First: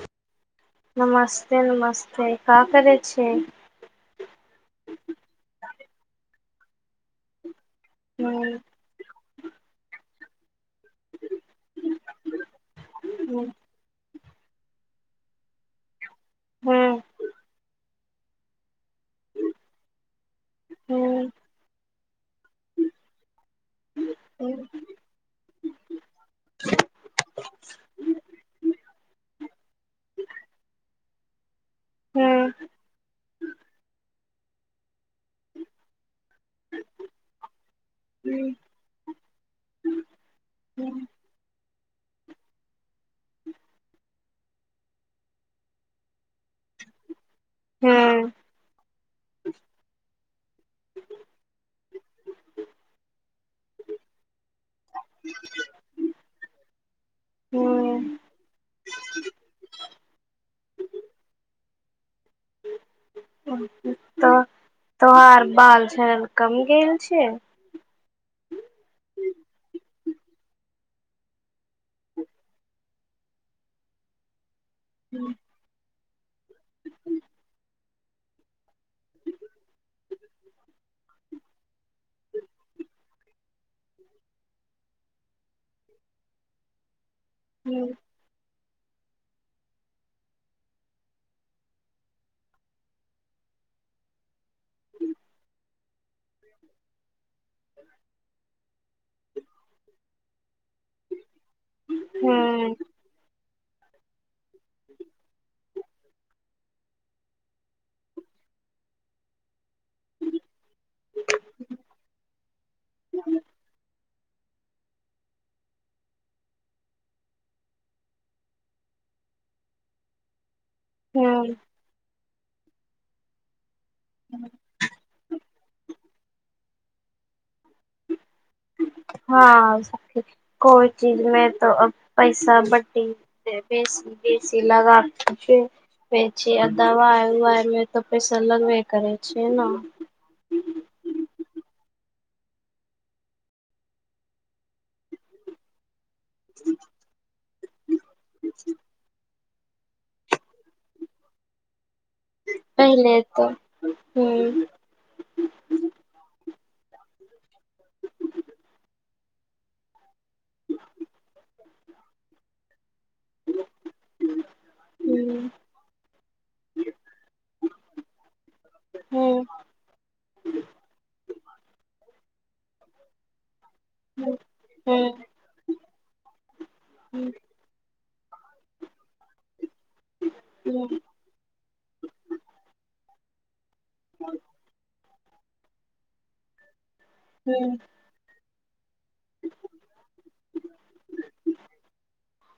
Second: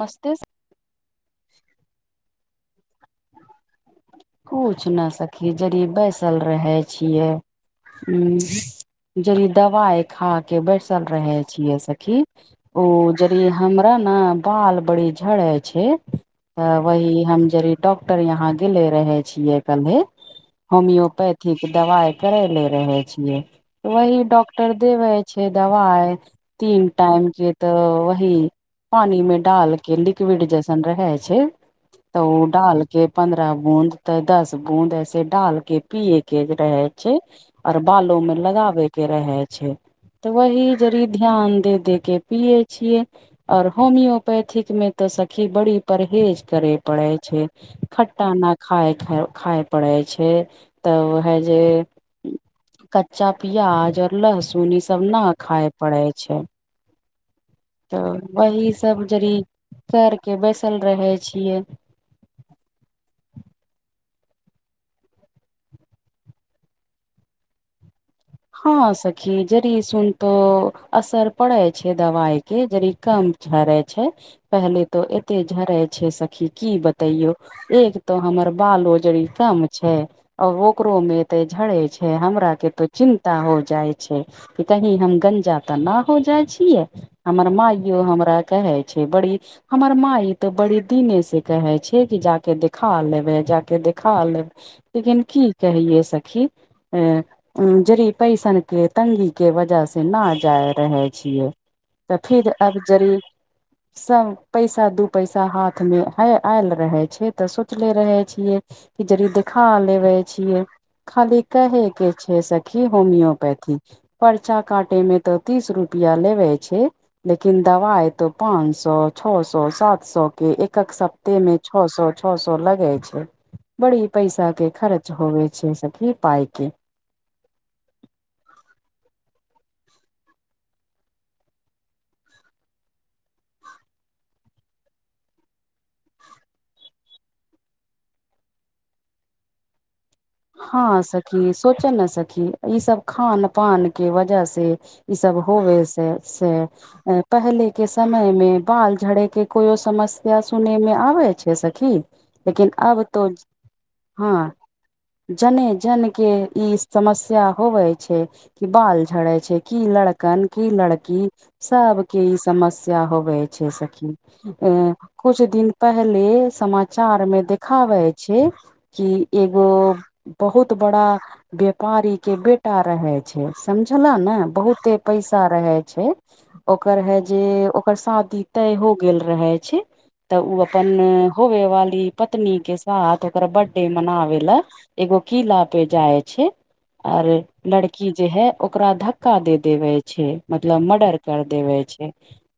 मस्तिस नमस्ते नमस्ते का करै छियै कुछ नहि सखी जरी बैसल रहै छियै ह हूँ [unintelligible] दवाए खा के बैस [unintelligible] तल रहै छिय सखी ओ यदि हूँ हमरा न बाल बड़ी झड़े छै तऽ हूँ वहि हम जड़ि डॉक्टर यहां गेले रहै छियै कलहे हूँ होमियोपैथिक दबाइ करै ले रहै छियै वही हूँ डॉक्टर देबे छै दवाइ तीन टाइम के तऽ वही पानी में डाल के लिक्विड जैसन रहे छै तऽ ओ डालके पन्द्रह बूंद तऽ दस बूंद ऐसे डालके पियए के रहे छै आओर बालो में लगाबे के रहै छै तऽ वही जड़ी ध्यान दे दे के पियए छियए और होमियोपेथिक में ते सखी बड़ी परहेज करे पड़े छै हूँ खट्टा नहि खाए-खाएब खाय पड़ै छै तब है जे कच्चा प्याज और लहसुन ई सब ना खाय पड़े छै हूं तऽ वही सब जडी़ कर के बैसल रहे छिए तऽ तोहार बाल झड़ कम गेल छै हँ सखी जड़ी सुनतो असर पड़े छै दवाइ के जड़ी कम झरे छै पहले तो एते झरे छै सखी की बतेइयो एक तो हमर बालो जड़ी कम छै और ओकरो में एते झड़े छै हमरा के तो चिन्ता हो जाइ छै कि कही हम गंजा तऽ नहि हो जाइ छिऐ हमर हूँ मइयो हमरा कहे छै बड़ी हमर माई ते बड़े दिने से कहे छै कि जाकऽ देखा लेबे जाकऽ देखा लेबए लेकिन की कहहिए सखी ए जरी पइसन के तंगी के वजह से न जाय रहे छिए तऽ फिर हूँ अब जड़ी सभ पैसा दू पैसा हाथमे ह आयल रहै छै तऽ सोचले रहै छिऐ कि जड़ देखा लेबे छियै खाली कहेके छै सखी होमियोपैथी परचा काटे मे तऽ तीस रुपआ लेवे छै लेकिन दवाइ तो पाँच सए छओ सए सात सौ के एकक सप्ताहमे छओ सौ छओ सौ लगै छै बड़ी पैसा के खर्च होबे छैे सखी पाइके हँ कोइ चीजमे तऽ पैइसा बड्डी बेसी बेसी [unintelligible] छै [unintelligible] छी आ दबाइ उवाइ मे तऽ पैसा लगै करै छिए ना हँ सखी सोचऽ ने सखी ई सब खान पान के वजह से ई सब होवे से पहले के समय मे बाल झड़े के कोयो समस्या सुनेमे आवे छै सखी लेकिन अब पहिले तो तऽ हं हूँ जने जन के ई समस्या होबै छै कि बाल झड़े छै की लड़कन की लड़की सबके ई समस्या हो होए छै सखी ए कुछ हूँ दिन पहिले समाचार मे देखाबै छै कि हूँ एगो बहुत बड़ा व्यापारी के बेटा रहै छे समझलऽ हूँ ने बहुते हूँ पै रहे छै ओकर हे हँ जे ओकर शादी तय हो गेल रहै छै तऽ उ अपन होबे वाली पत्नी के साथ ओकर बर्थडे मनाबे लअ एगो कीला पे जाय छै आर लड़की जे है ओकरा धक का दे देवे छै मतलब मर्डर कर देवे छै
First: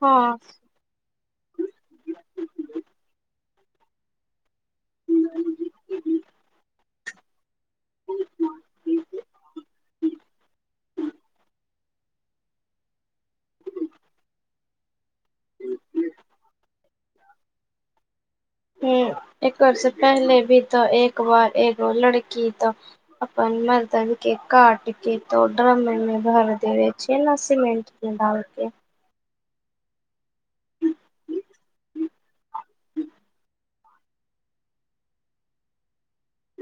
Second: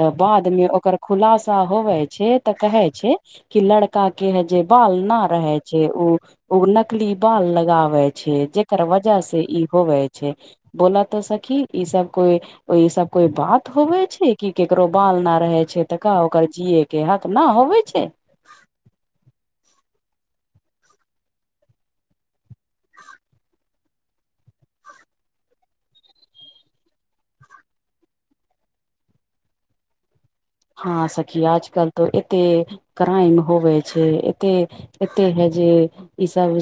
तऽ बाद मे ओकर खुलासा होबे छै तऽ कहै छै कि लड़का के हे जे बाल ना रहे छै उ उ [unintelligible] ना बाल लगाबे छै जेकर वजह से ई होवे छै बोलऽ तऽ सखी ई सब कोइ ओ ई सब कोई बात होबे छि कि केकरो बाल न रहे छै तऽ का ओकर जिए के हक न होबे छै हं एकर से पहले भी तो एक बार एगो लड़की तऽ अपन मरदन के काट के तो ड्रममे ने भर देबे छै ने सीमेंट [unintelligible] डाल के हँ सखी आज कल तअ एते क्राइम होबे छै एते एते है जे ई सब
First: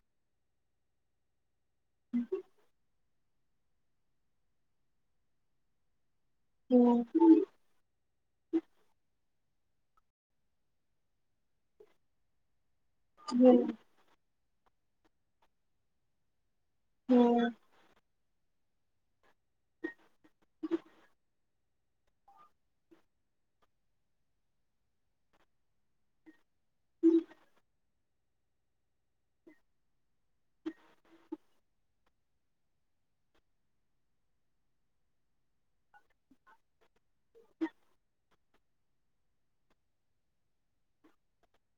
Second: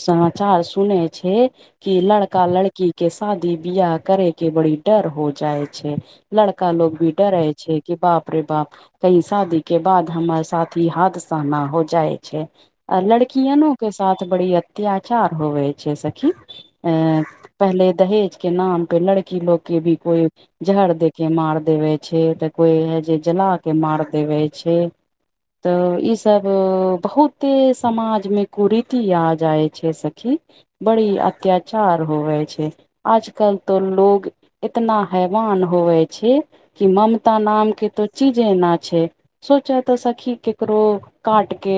समाचार सुनै छै कि लड़का लड़की के शादी बियाह करे के बड़ी डर हो जाइ छै लड़का लोग भी डरै छै कि बाप े बाप कही शादी के बाद हमर साथी हाद सहना हो जाइ छै आ लड़कियनो के साथ बड़ी अत्याचार होवे छै सखी अएं पहिले दहेज के नाम पे लड़की लोग के भी कोई जहड़ दे के मार देवे छै तऽ कोई है जे जला के मार देबै छै तऽ ई सब बहुते समाज मे कुरीति आ जाय छै सब बड़ी अत्यचार होव छै आज कल तो लोग इतना हैवान होवे छै कि ममता नाम के तो चीज एना छै सोचे तऽ सखी केकरो काट के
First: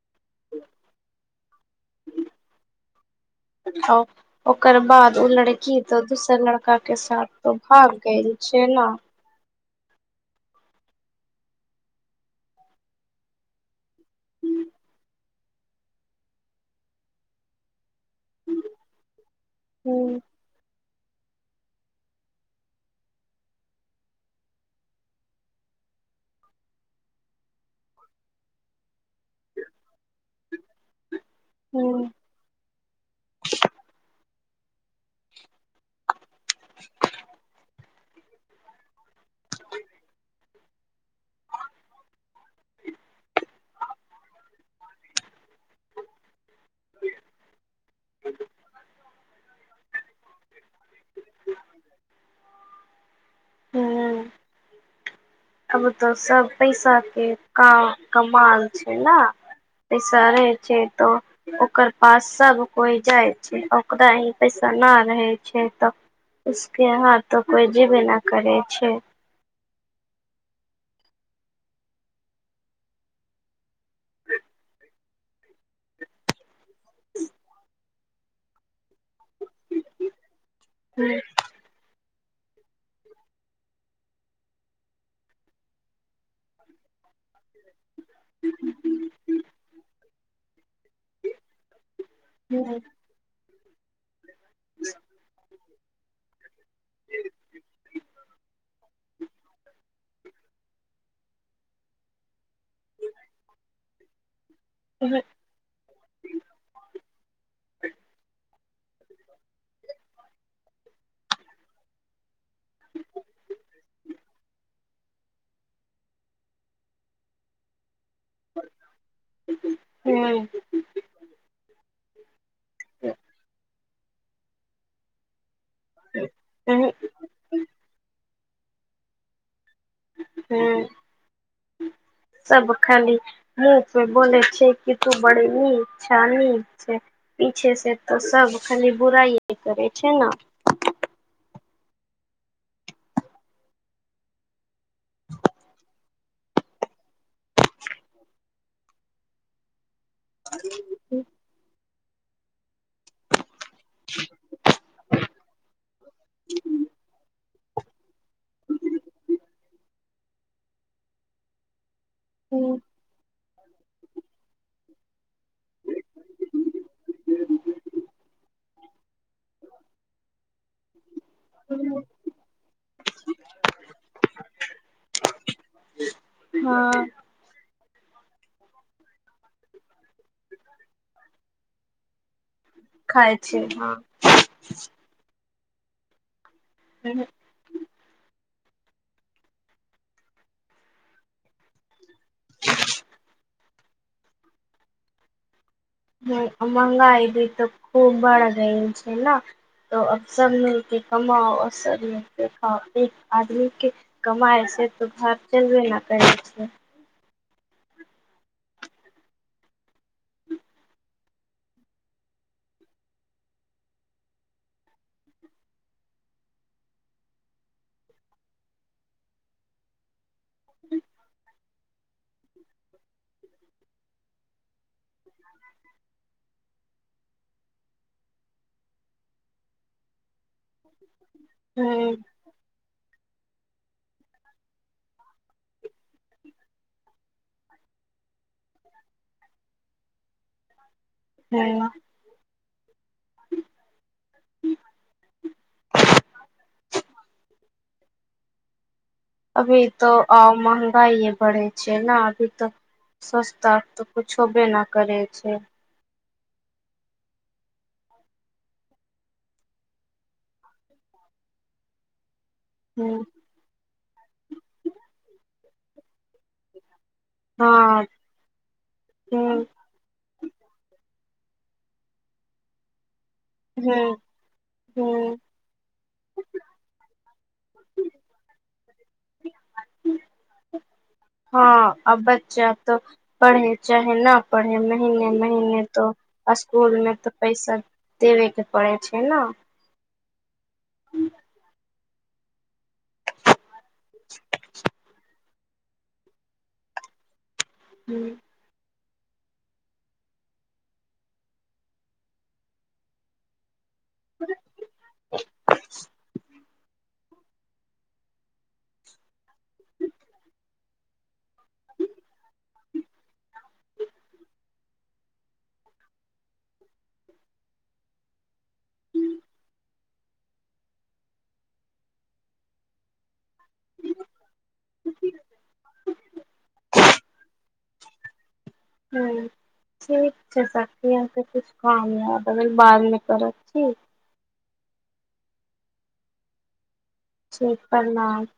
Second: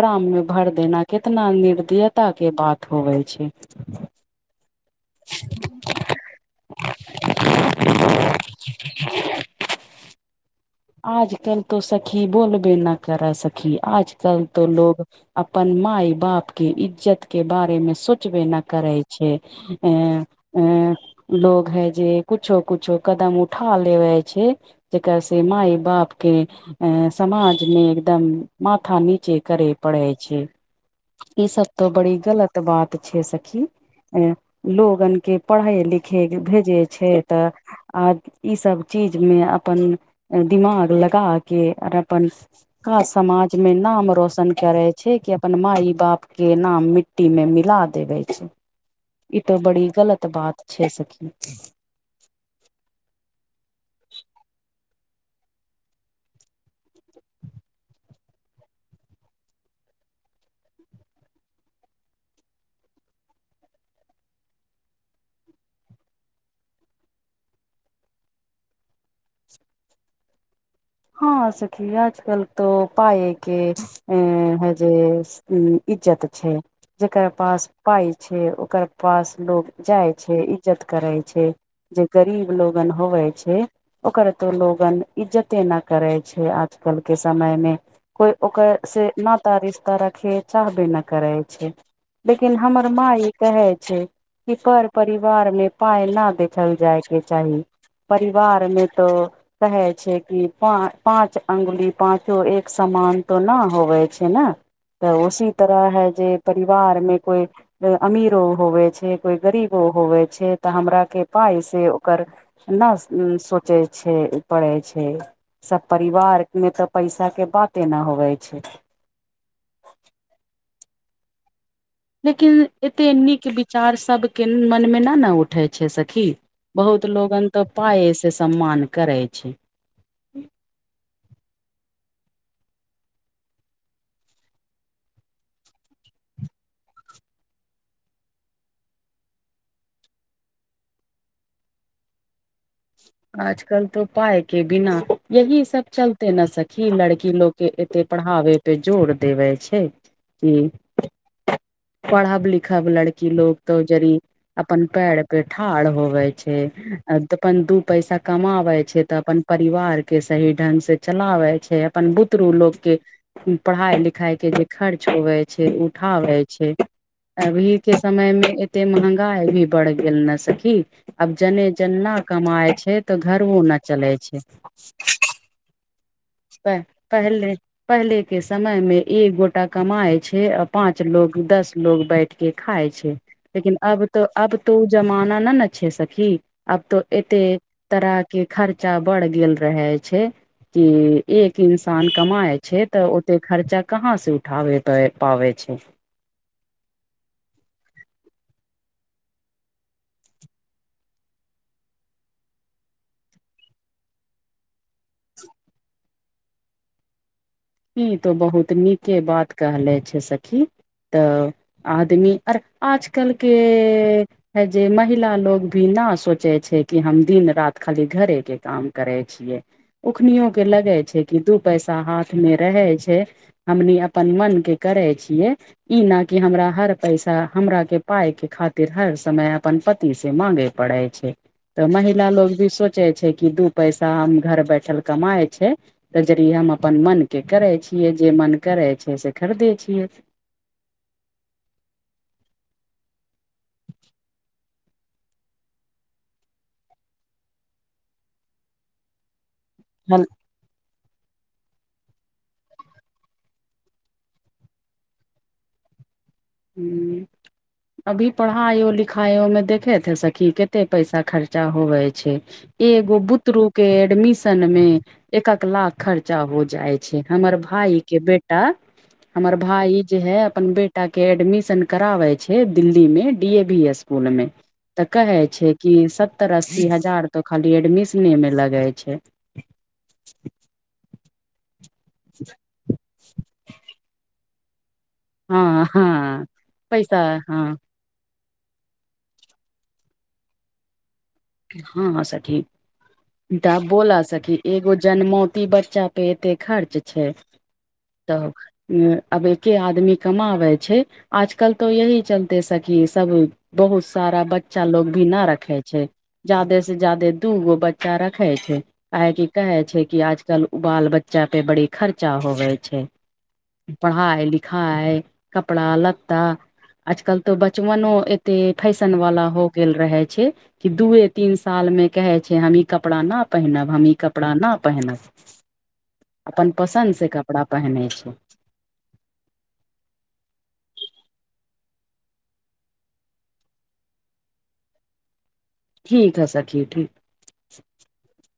ड्राम मे भर देना कितना निर्दयता के बात होवे छै ह ओकर बाद उ लड़की तो दोसर लड़का के साथ तो भाग गेल छै नऽ आजकल तो सखी बोलबे न करै सखी आजकल तो लोग अप्पन माय बापके इज्जत के बारेमे सोच [unintelligible] बे न करै छै अऽ अंय लोग है जे कुछो कुछो कदम उठा लेवे छै जेकर मााय बाप के समाज मे एकदम माथा नीचे करे पढ़ै छै ई सबबतो ह बड़ी गलत तऽ बात छै सखी एं लोगन के पढ़ै लिखै भेजै छै तऽ आ ईसभ चीजमे अपन दिमाग लगा के अर अपन [unintelligible] समाज मे नाम रोशन करे छै कि अपन माय बापके नाम मिट्टीमे मिला देबै छै ई तो बड़ी गलत बात छै सखी ह अब तऽ सब पैसा के काम कमाल छै ने पैसा रहे छै त ओकर पास सब कोइ जाइ छै ओकरा ही पैसा नहि रहै छै तऽ उसके यहा तो कोई जेवे न करे छै हँ सखी आजकल तो पायके अ हे जेे उम्म इज्जत छै जेकर पास पाइ छै ओकर पास लोग जाइ छै इज्जत करै हूँ छै जे गरीब लोगन होवै छै ओकर तो लोगन इज्जते न करे छै आजकल के समयमे कोए ओकर से नाता रिसता राखेत चाहबे नहि करै छै लेकिन हूँ हमर माँ ई कहै छै कि पर परिवारमे पाय न देखल जाय के चाही परिवार मे तो कहे छै कि प पाँच अंगुली पाचो एक समान तो न होवे छै ने तऽ उसी तरह है जे परिवार मे कोइ अमीरो होवे छै कोइ गरीबो होवे छै तऽ हमरा के पाइ से ओकर [unintelligible] सोचै छै पढ़ै छै सब परिवार मे तऽ पैसा के बातेना होवे छै हू लेकिन एते नीक विचार सब के मन मे न न उ उठे छै सखी हूँ हूँ बहुत लोगन तऽ पाई से सम्मान करे छै हू सब खाली बोले छै की तू बड़े निक छै‌ निक छै पीछे से तऽ सब खाली बुराइ करै छै ने आजकल तऽ पाई के बिना यह सब चल एते न सखी लड़की लोग के एते पढ़ाबे पे जोर देबे छै कि पढ़ब लिखब लड़की लोक तो जरी अपन पैड़ पे ठाढ़ होवे छै अपन दुःख पैसा कमा आबै छै तऽ अपन परिवार के सही ढंग से चलाबै छै अपन बुतरू हूँ लोकके पढ़ाइ लिखाइके जे खर्च होबे छै उठाबै छै अभी के समय मे एते महंगाई भी बढ़ गेल ने सखी अब जने जना कमाय छै तऽ घरवो न चलै छै प हँ पहिले पहले के समय में एक गोटा कमाय छै आ पांच लोग दस लोग बैठ के खाय छै खाय छै लेकिन अब तऽ अब तो ओ जमाना नहि न छैे सखी अब तो हँ एते तरह के खर्चा बढ़ गेल रहे छै कि एक इंसान कमाय छै तऽ ओते खर्चा कहाँ से उठाबे पाबै छै हूँ महगाई भी तऽ खूब बड़ गइ छै न तो अब सब मिलके कमाओ आ सब मिल के खाओ एक आदमी के कमाइ छै तऽ घर चलबे नहि करै छै ई तऽ बहुत नीके बात कहले छै सखी तऽ आदमी आजकल के हे जे महिला लोग भी ना सोचे छै कि हम दिन राति खाली घरे के काम करै छियै उखनो के लगै छै कि दू पैसा हाथ मे रहे छै हमनी अपन मनके करै छियै ई न कि हमरा हर पैसा हमरा के पाई के खातिर हर समय अपन पति से मांगे पढै छै तऽ हूँ महिला लोग भी सोच सोचे छै कि दू पैसा हम घर बैठल कमाइ छै त जरी हम अपन मन के करै छियै जे मन करै छै से खरीदे छियै नै न अभी तऽ हल अ महगाइए बढ़े छै ने अभी तऽ सस्ता तोऽ कुछोबे न करै छै हूँ अभी पढ़ायो लिखायो मे देखे छैे सखी कते पैसा खर्चा होवे छै हँ एगो बुतरू के एडमिशन में एकक लाख खर्चा हो जाय छै हमर भायी हूँ के बेटा हमर भायी जे है अपन बे के एडमिशन करावे छै दिल्ली मे डी ए वी हूँ स्कूल मे तऽ हूँ कहे छै कि सत्तर अस्सी हजार तऽ खाली एडमिशने मे लगै छै हँ आ बच्चा तऽ पढ़ै चाहै न पढ़े महने हँ महने हँ तो स्कूल मे पैसा तऽ हँ पैसा दे वेके पड़े छै न हँ सखी तऽ बोला सखी एगो जन्मौटी बच्चा पेते खर्च छै त आब एके आदमी कमाबै छै आजकल तऽ यही चलते सखी सब बहुत सारा बच्चा लोग भी नहि रखे छै जादे से जदे दू गो बच्चा रखै छै काहेकि कहे छै कि आजकल बाल बच्चा पे बड़ी खर्चा होवे छै पढ़ाइ लिखाइ कपड़ा लत्ता आजकल तो बचपनो एते फैशन वाला हो गेल रहे छै कि दुए तीन साल मे कहै छै हम ई कपड़ा न पहिनब हम ई कपड़ा न पहिनब अपन पसन्दसँ कपड़ा पहिनै छै हँ थिक छ कामया अगर बाद मे करब की ठीक ह सखी ठीक छै प्रणाम